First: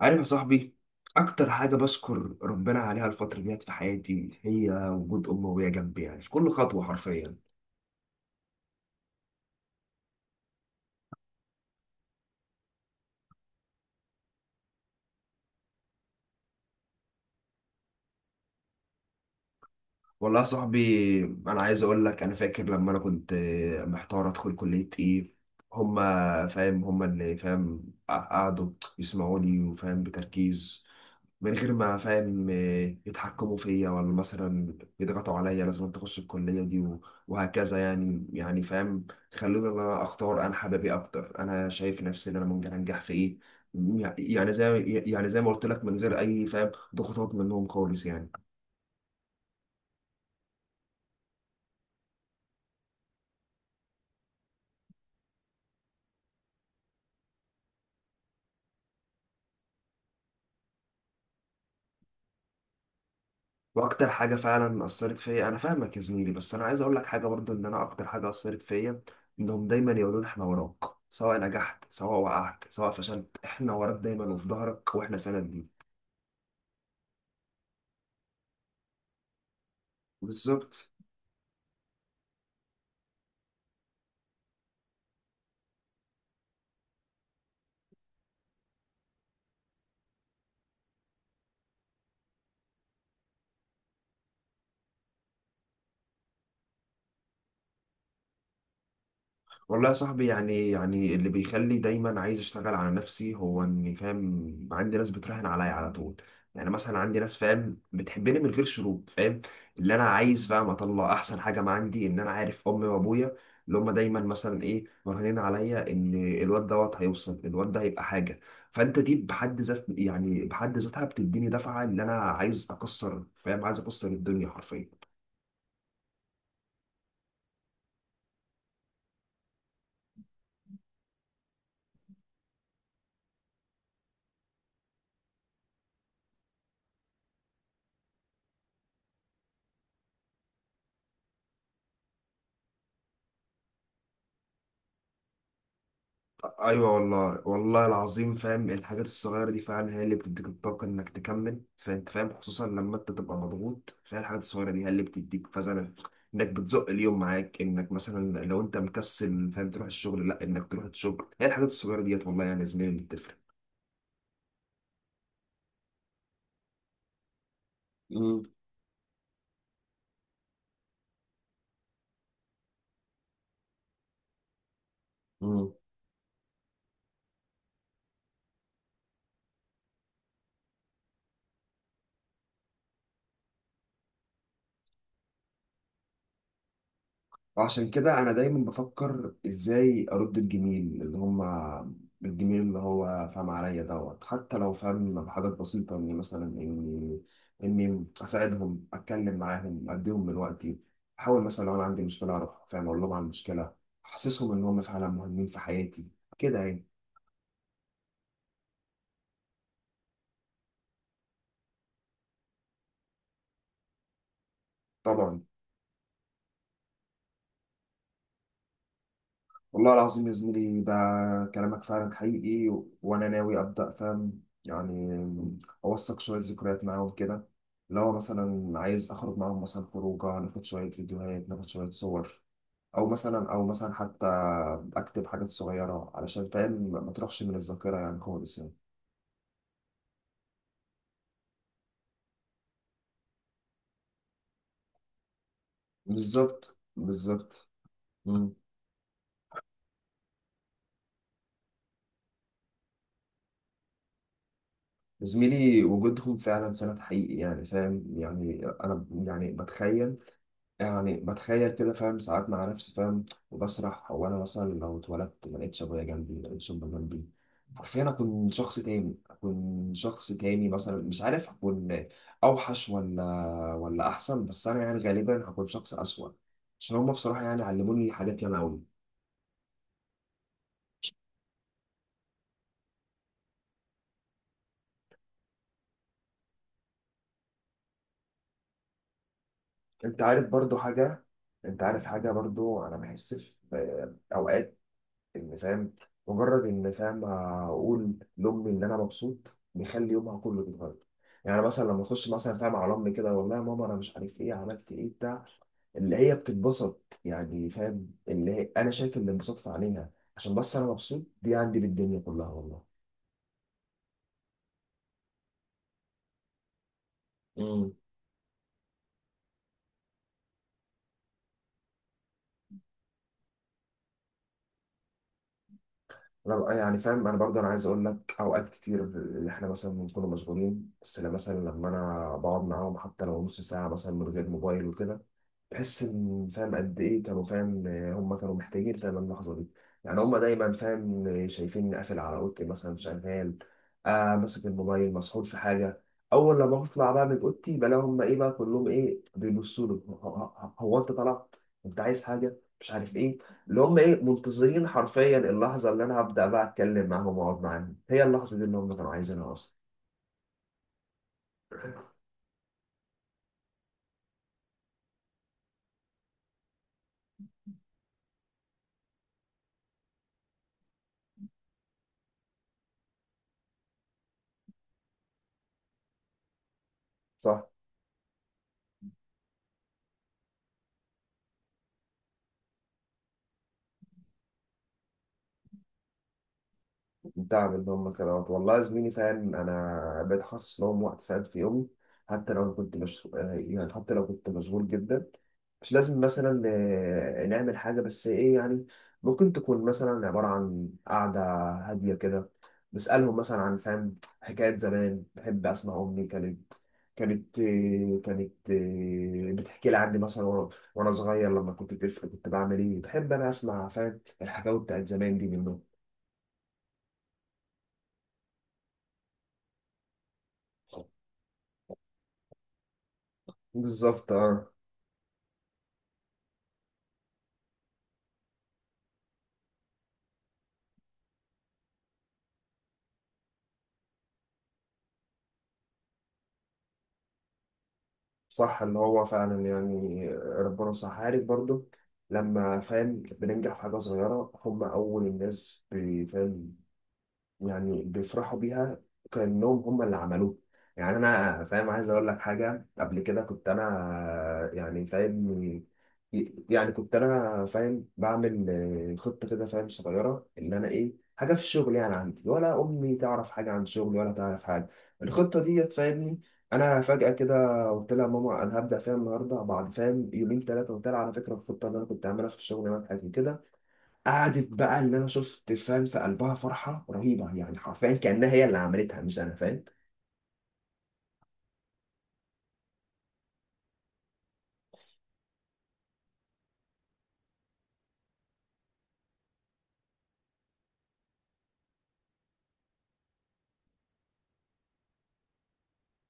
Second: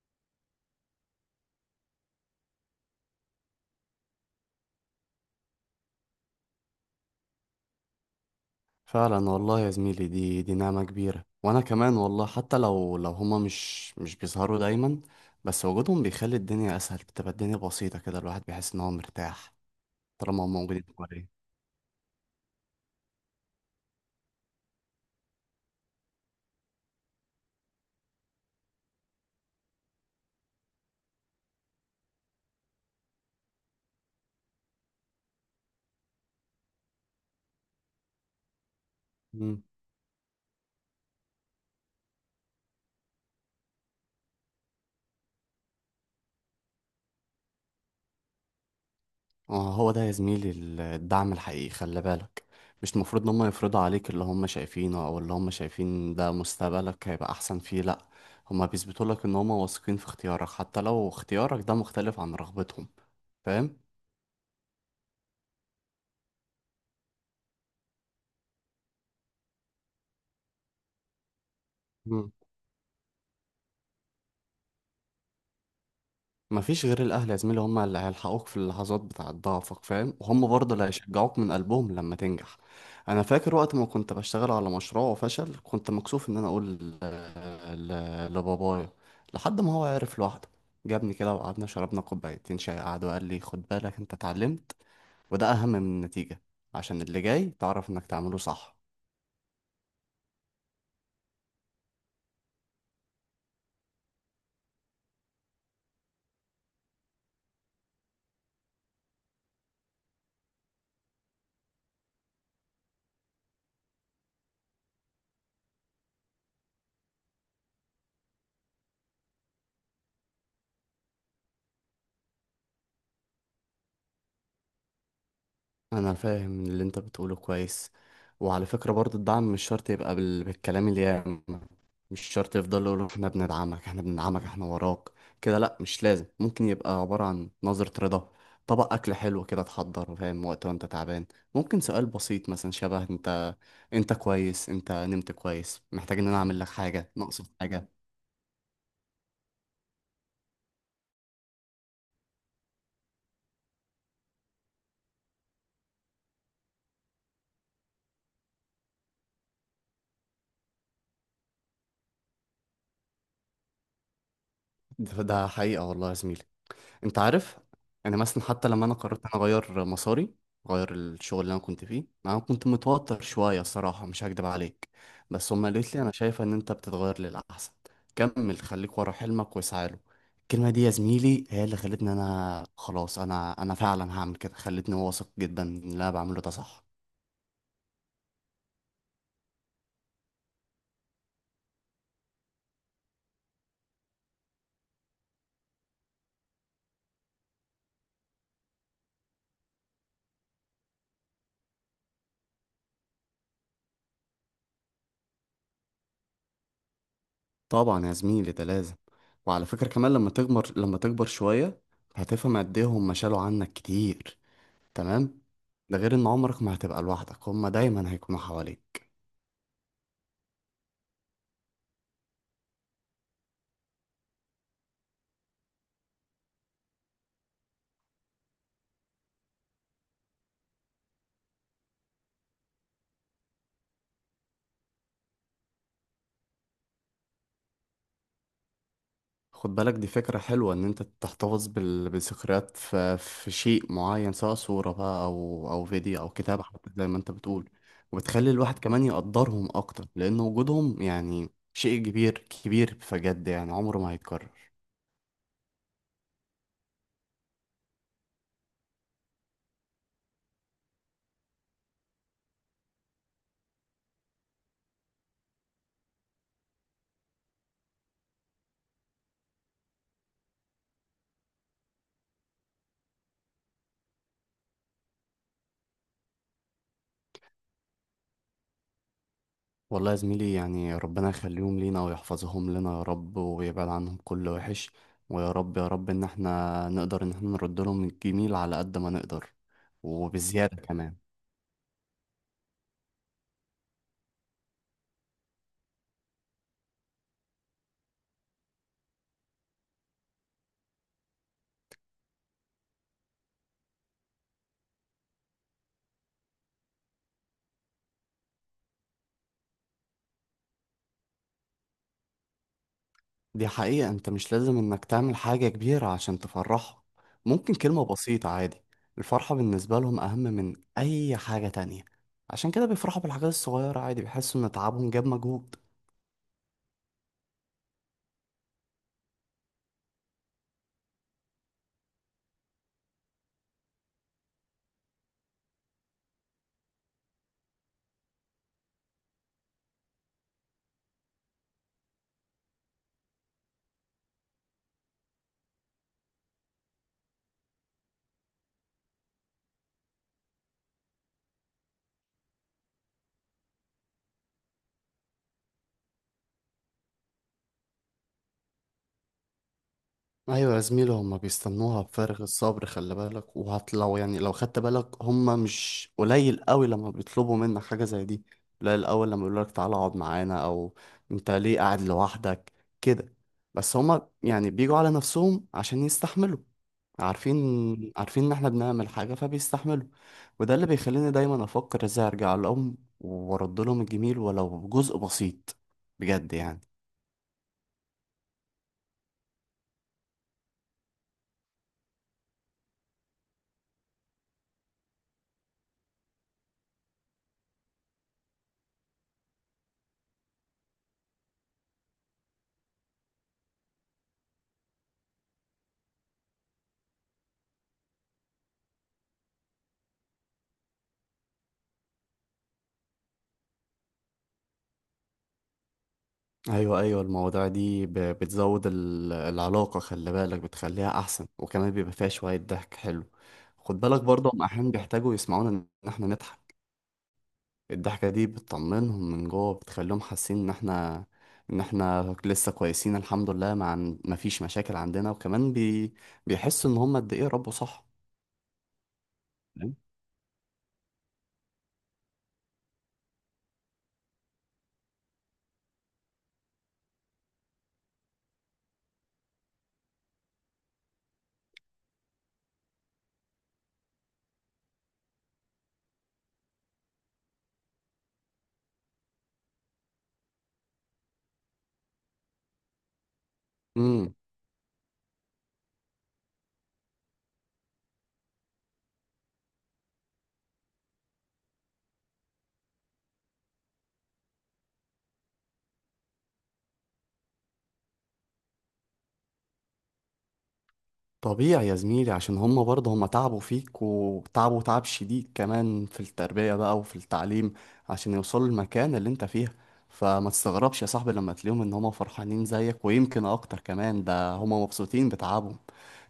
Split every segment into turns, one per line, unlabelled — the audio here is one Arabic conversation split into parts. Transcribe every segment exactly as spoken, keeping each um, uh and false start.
عارف يا صاحبي، اكتر حاجه بشكر ربنا عليها الفتره ديت في حياتي هي وجود امي وهي جنبي، يعني في كل خطوه حرفيا.
فعلا والله يا زميلي دي دي نعمة كبيرة، وانا كمان والله حتى لو لو هما مش مش بيظهروا دايما، بس وجودهم بيخلي الدنيا اسهل، بتبقى الدنيا بسيطة كده، الواحد بيحس ان هو مرتاح
والله
طالما
يا
هما موجودين
صاحبي،
حواليه.
انا عايز اقول لك، انا فاكر لما انا كنت محتار ادخل كليه ايه. هما فاهم هما اللي فاهم، قعدوا يسمعوا لي وفاهم بتركيز، من غير ما فاهم آه، يتحكموا فيا، ولا مثلا يضغطوا عليا لازم أنت تخش الكلية دي و- وهكذا. يعني يعني فاهم،
مم.
خلوني إن أنا أختار أنا حبابي أكتر، أنا شايف نفسي إن أنا ممكن أنجح في إيه. يعني زي يعني زي ما قلت لك، من غير أي فاهم ضغوطات منهم خالص يعني.
آه، هو ده يا زميلي ال- الدعم الحقيقي، خلي بالك. مش المفروض ان هما يفرضوا عليك اللي هما شايفينه او اللي هما شايفين ده مستقبلك هيبقى احسن فيه، لا. هما بيثبتوا لك ان هما واثقين في اختيارك حتى لو اختيارك ده مختلف عن رغبتهم، فاهم؟
وأكتر حاجة فعلا أثرت فيا، أنا فاهمك يا زميلي، بس أنا عايز أقول لك حاجة برضه، إن أنا أكتر حاجة أثرت فيا إنهم دايما يقولون إحنا وراك، سواء نجحت سواء وقعت سواء فشلت، إحنا وراك دايما وفي ظهرك وإحنا سند ليك.
مفيش غير الأهل يا زميلي، هم اللي هيلحقوك في اللحظات بتاعة ضعفك، فاهم، وهم برضه اللي
بالظبط.
هيشجعوك من قلبهم لما تنجح. أنا فاكر وقت ما كنت بشتغل على مشروع وفشل، كنت مكسوف إن أنا أقول ل- ل- لبابايا، لحد ما هو عرف لوحده. جابني كده وقعدنا شربنا كوبايتين شاي، قعد وقال لي: خد بالك، أنت اتعلمت، وده أهم من النتيجة، عشان اللي جاي تعرف إنك تعمله صح.
والله يا صاحبي، يعني يعني اللي بيخلي دايما عايز اشتغل على نفسي هو اني فاهم عندي ناس بتراهن عليا على طول. يعني مثلا عندي ناس فاهم بتحبني من غير شروط، فاهم، اللي انا عايز فاهم اطلع احسن حاجه ما عندي، ان انا عارف امي وابويا اللي هم دايما مثلا ايه مرهنين عليا ان الواد دوت هيوصل، الواد ده هيبقى حاجه. فانت دي بحد ذات يعني بحد ذاتها بتديني دفعه ان انا عايز اكسر فاهم عايز اكسر الدنيا حرفيا.
انا فاهم اللي انت بتقوله كويس. وعلى فكرة برضو، الدعم مش شرط يبقى بال... بالكلام اليام، مش شرط يفضل يقولوا: احنا بندعمك، احنا بندعمك، احنا وراك كده، لا. مش لازم، ممكن يبقى عبارة عن نظرة رضا، طبق اكل حلو كده تحضره، فاهم، وقت وانت تعبان، ممكن سؤال بسيط مثلا شبه: انت، انت كويس؟ انت نمت كويس؟ محتاج ان انا اعمل لك
ايوه
حاجة؟
والله،
ناقصك
والله
حاجة؟
العظيم، فاهم الحاجات الصغيره دي فعلا هي اللي بتديك الطاقه انك تكمل، فانت فاهم خصوصا لما انت تبقى مضغوط، فهي الحاجات الصغيره دي هي اللي بتديك فعلا انك بتزق اليوم معاك، انك مثلا لو انت مكسل فاهم تروح الشغل، لا، انك تروح الشغل هي الحاجات الصغيره ديت والله، يعني يا زميلي اللي بتفرق.
ده ده حقيقة والله يا زميلي. انت عارف، انا مثلا حتى لما انا قررت انا اغير مساري، اغير الشغل اللي انا كنت فيه، انا كنت متوتر شويه الصراحه، مش هكدب عليك، بس هما
مم.
قالت لي: انا شايفه ان انت بتتغير للاحسن، كمل، خليك ورا حلمك واسعى له. الكلمه دي يا زميلي هي اللي خلتني انا خلاص انا انا فعلا هعمل كده، خلتني واثق جدا ان اللي انا بعمله ده صح.
عشان كده انا دايما بفكر ازاي ارد الجميل اللي هما، الجميل اللي هو فاهم عليا دوت، حتى لو فاهم بحاجات بسيطة، اني مثلا اني اني اساعدهم، اتكلم معاهم، اديهم من وقتي، احاول مثلا لو انا عندي مشكلة اروح فاهم اقول لهم عن المشكلة، احسسهم ان هم فعلا مهمين في حياتي كده يعني.
طبعا يا زميلي ده لازم. وعلى فكره كمان لما تكبر، لما تكبر شويه، هتفهم قد ايه هما شالوا عنك كتير،
طبعا.
تمام؟ ده غير ان عمرك ما هتبقى لوحدك، هما دايما هيكونوا حواليك.
والله العظيم يا زميلي، ده كلامك فعلا حقيقي، و- وانا ناوي ابدا فاهم يعني اوثق شويه ذكريات معاهم كده. لو مثلا عايز اخرج معاهم مثلا خروجه، ناخد شويه فيديوهات، ناخد شويه صور، او مثلا او مثلا حتى اكتب حاجات صغيره علشان فاهم ما تروحش من الذاكره يعني خالص يعني.
خد بالك، دي فكرة حلوة ان انت تحتفظ بال- بذكريات في, في شيء معين، سواء صورة بقى او او فيديو او كتاب
بالظبط
حتى، زي ما انت
بالظبط
بتقول. وبتخلي
مم.
الواحد كمان يقدرهم اكتر، لان وجودهم يعني شيء كبير، كبير بجد يعني، عمره ما هيتكرر.
زميلي وجودهم فعلا سند حقيقي، يعني فاهم، يعني انا يعني بتخيل، يعني بتخيل كده فاهم ساعات مع نفسي فاهم، وبسرح. هو انا مثلا لو اتولدت ما لقيتش ابويا جنبي، ما لقيتش امي جنبي، حرفيا اكون شخص تاني اكون شخص تاني. مثلا مش عارف اكون اوحش ولا، ولا احسن، بس انا يعني غالبا هكون شخص اسوأ، عشان هما بصراحة يعني علموني حاجات ياما قوي.
والله يا زميلي يعني ربنا يخليهم لينا ويحفظهم لنا يا رب، ويبعد عنهم كل وحش. ويا رب يا رب ان احنا نقدر ان احنا نرد لهم الجميل على قد ما نقدر،
انت عارف برضو
وبزيادة كمان.
حاجة، انت عارف حاجة برضو، انا بحس في اوقات ان فاهم مجرد ان فاهم اقول لامي ان انا مبسوط بيخلي يومها كله بيتغير. يعني مثلا لما اخش مثلا فاهم على امي كده، والله يا ماما انا مش عارف ايه، عملت ايه بتاع، اللي هي بتتبسط، يعني فاهم اللي هي انا شايف الانبساط في عينيها، عشان بس انا مبسوط. دي عندي بالدنيا كلها والله.
دي حقيقة، انت مش لازم انك تعمل حاجة كبيرة عشان تفرحهم، ممكن
امم
كلمة بسيطة عادي. الفرحة بالنسبة لهم اهم من اي حاجة تانية، عشان كده بيفرحوا بالحاجات الصغيرة عادي، بيحسوا ان تعبهم جاب مجهود.
انا بقى يعني فاهم، انا برضه انا عايز اقول لك اوقات كتير اللي احنا مثلا بنكون مشغولين، بس لما مثلا لما انا بقعد معاهم حتى لو نص ساعه مثلا من غير موبايل وكده، تحس ان فاهم قد ايه كانوا فاهم هم كانوا محتاجين فاهم اللحظه دي. يعني هم دايما فاهم شايفيني قافل على اوضتي مثلا شغال، آه ماسك الموبايل مسحول في حاجه. اول لما بطلع بقى من اوضتي بلاقي هم ايه بقى كلهم ايه بيبصوا لي، هو هو- هو انت طلعت، انت عايز حاجه مش عارف ايه. اللي هم ايه منتظرين حرفيا اللحظه اللي انا هبدا بقى اتكلم معاهم واقعد معاهم، هي اللحظه دي اللي هم كانوا عايزينها اصلا.
ايوه يا زميلي، هما بيستنوها بفارغ الصبر، خلي بالك. وهتلو يعني لو خدت بالك، هما مش قليل قوي لما بيطلبوا منك حاجه زي دي، قليل قوي لما يقولوا لك تعالى اقعد معانا، او انت ليه قاعد لوحدك كده. بس هما يعني بيجوا على نفسهم عشان يستحملوا، عارفين،
صح.
عارفين ان احنا بنعمل حاجه فبيستحملوا. وده اللي بيخليني دايما افكر ازاي ارجع لهم وارد لهم الجميل ولو جزء بسيط، بجد يعني.
الدعم اللي هم كانوا عطوه. والله يا زميلي، فاهم انا بقيت حاسس لهم وقت فاهم في يومي، حتى لو كنت مش آه، يعني حتى لو كنت مشغول جدا، مش لازم مثلا آه، نعمل حاجة، بس إيه يعني، ممكن تكون مثلا عبارة عن قعدة هادية كده، بسألهم مثلا عن فاهم حكايات زمان. بحب أسمع أمي، كانت كانت آه، كانت آه، بتحكي لي عني مثلا، وأنا وأنا صغير لما كنت طفل كنت بعمل إيه. بحب أنا أسمع فاهم الحكاوي بتاعت زمان دي منهم.
ايوه ايوه، المواضيع دي ب- بتزود ال- العلاقه، خلي بالك، بتخليها احسن، وكمان بيبقى فيها شويه ضحك حلو. خد بالك
بالظبط
برضه، هم
اه.
احيانا بيحتاجوا يسمعونا ان احنا نضحك. الضحكه دي بتطمنهم من جوه، بتخليهم حاسين ان احنا، ان احنا لسه كويسين، الحمد لله، ما عن... ما فيش مشاكل عندنا، وكمان بي... بيحسوا ان هم قد ايه ربوا صح،
صح، اللي هو فعلا يعني ربنا صح. عارف برضه لما فاهم بننجح في حاجة صغيرة، هم أول الناس بي- فاهم يعني بيفرحوا بيها، كأنهم هم اللي عملوه. يعني انا فاهم عايز اقول لك حاجه، قبل كده كنت انا يعني فاهم، يعني كنت انا فاهم بعمل خطه كده فاهم صغيره، اللي انا ايه حاجه في الشغل يعني عندي، ولا امي تعرف حاجه عن شغلي، ولا
تمام؟
تعرف حاجه الخطه دي فاهمني. انا فجاه كده قلت لها ماما انا هبدا فيها النهارده، بعد فاهم يومين ثلاثه قلت لها على فكره الخطه اللي انا كنت عاملها في الشغل نجحت كده. قعدت بقى اللي انا شفت فاهم في قلبها فرحه رهيبه، يعني حرفيا كانها هي اللي عملتها مش انا فاهم.
طبيعي يا زميلي، عشان هما برضه، هما تعبوا فيك، وتعبوا تعب شديد كمان في التربية بقى وفي التعليم، عشان يوصلوا المكان اللي انت فيها. فما تستغربش يا صاحبي لما تلاقيهم ان هما فرحانين زيك ويمكن اكتر كمان، ده هما مبسوطين بتعبهم.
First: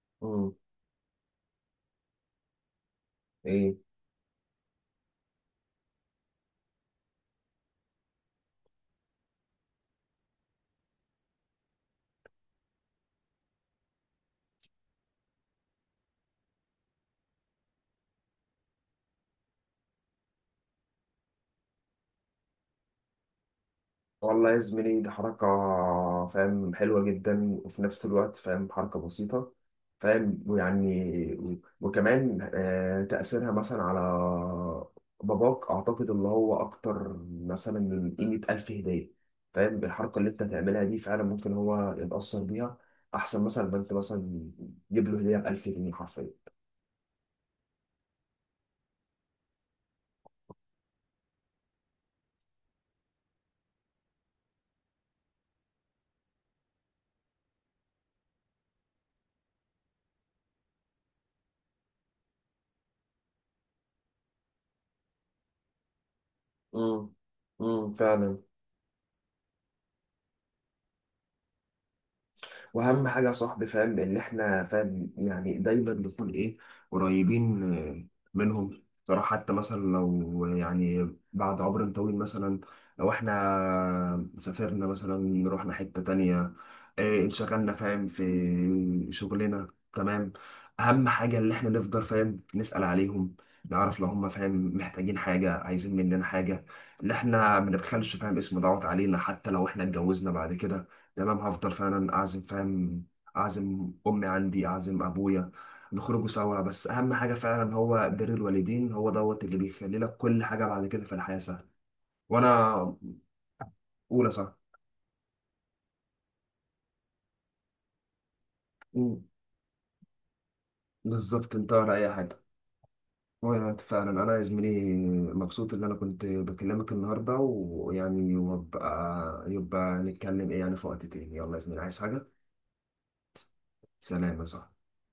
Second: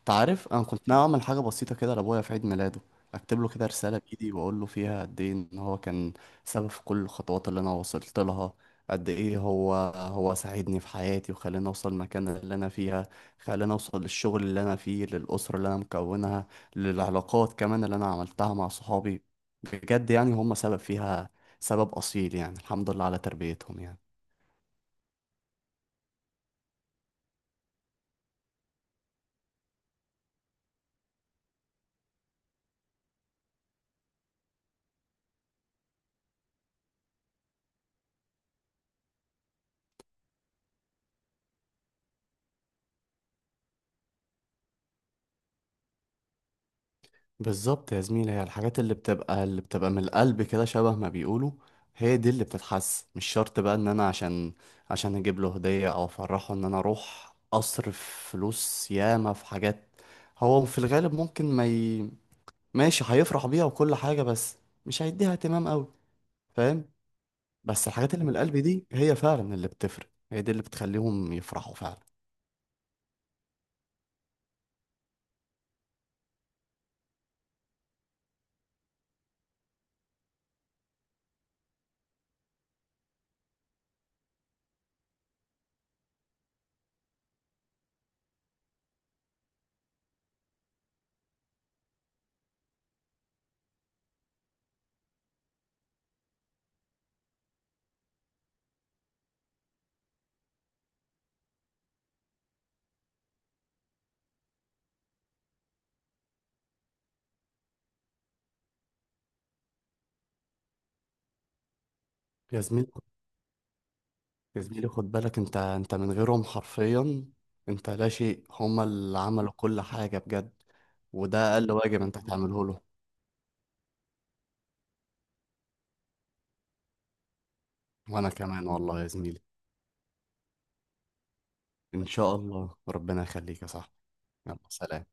تعرف،
مم.
انا كنت ناوي اعمل حاجه بسيطه كده لابويا في عيد ميلاده، اكتب له كده
ايه
رساله بايدي، واقول له فيها قد ايه ان هو كان سبب في كل الخطوات اللي انا وصلت لها، قد ايه هو هو ساعدني في حياتي وخلاني اوصل المكان اللي انا فيها، خلاني اوصل للشغل اللي انا فيه، للاسره اللي انا مكونها، للعلاقات كمان اللي انا عملتها مع صحابي. بجد يعني هم سبب فيها، سبب اصيل يعني، الحمد لله على تربيتهم يعني.
والله يا زميلي، دي حركه فاهم حلوه جدا، وفي نفس الوقت فاهم حركه بسيطه فاهم ويعني، و- وكمان آه، تاثيرها مثلا على باباك اعتقد اللي هو اكتر مثلا من قيمه الف هديه، فاهم بالحركه اللي انت هتعملها دي فعلا ممكن هو يتاثر بيها احسن مثلا ما انت مثلا تجيب له هديه ب ألف جنيه حرفيا.
بالظبط يا زميلي، هي الحاجات اللي بتبقى، اللي بتبقى من القلب كده، شبه ما بيقولوا، هي دي اللي بتتحس. مش شرط بقى ان انا عشان، عشان اجيب له هدية او افرحه ان انا اروح اصرف فلوس ياما في حاجات، هو في الغالب ممكن ما ي... ماشي هيفرح بيها وكل حاجة، بس مش هيديها اهتمام قوي، فاهم.
امم امم
بس الحاجات اللي
فعلا.
من القلب دي هي فعلا اللي بتفرق، هي دي اللي بتخليهم يفرحوا فعلا.
واهم حاجه يا صاحبي فاهم ان احنا فاهم يعني دايما نكون ايه، قريبين آه، منهم صراحه، حتى مثلا لو يعني بعد عمر طويل مثلا لو احنا سافرنا مثلا رحنا حته تانية، إيه انشغلنا فاهم في شغلنا، تمام، اهم حاجه اللي احنا نفضل فاهم نسال عليهم، نعرف لو هم فاهم محتاجين حاجه عايزين مننا حاجه، اللي احنا ما نبخلش فاهم اسم دعوت علينا، حتى لو احنا اتجوزنا بعد كده تمام، هفضل فعلا اعزم فاهم، اعزم امي عندي، اعزم ابويا، نخرجوا سوا. بس اهم حاجه فعلا هو بر الوالدين، هو دوت اللي بيخلي لك كل حاجه بعد كده في الحياه سهله.
يا
وانا
زميلي
اولى صح.
يا زميلي خد بالك انت، انت من غيرهم حرفيا انت لا شيء، هما اللي
مم.
عملوا كل حاجة بجد،
بالظبط،
وده
انت
اقل
ولا
واجب
اي
انت
حاجه.
تعمله له.
وانا انت فعلا، انا يا زميلي مبسوط ان انا كنت بكلمك النهارده،
وانا
ويعني
كمان والله يا زميلي،
وابقى يبقى نتكلم ايه يعني في وقت تاني. يلا يا زميلي، عايز
ان
حاجه؟
شاء الله ربنا يخليك يا صاحبي.
سلام يا
يلا
صاحبي.
سلام.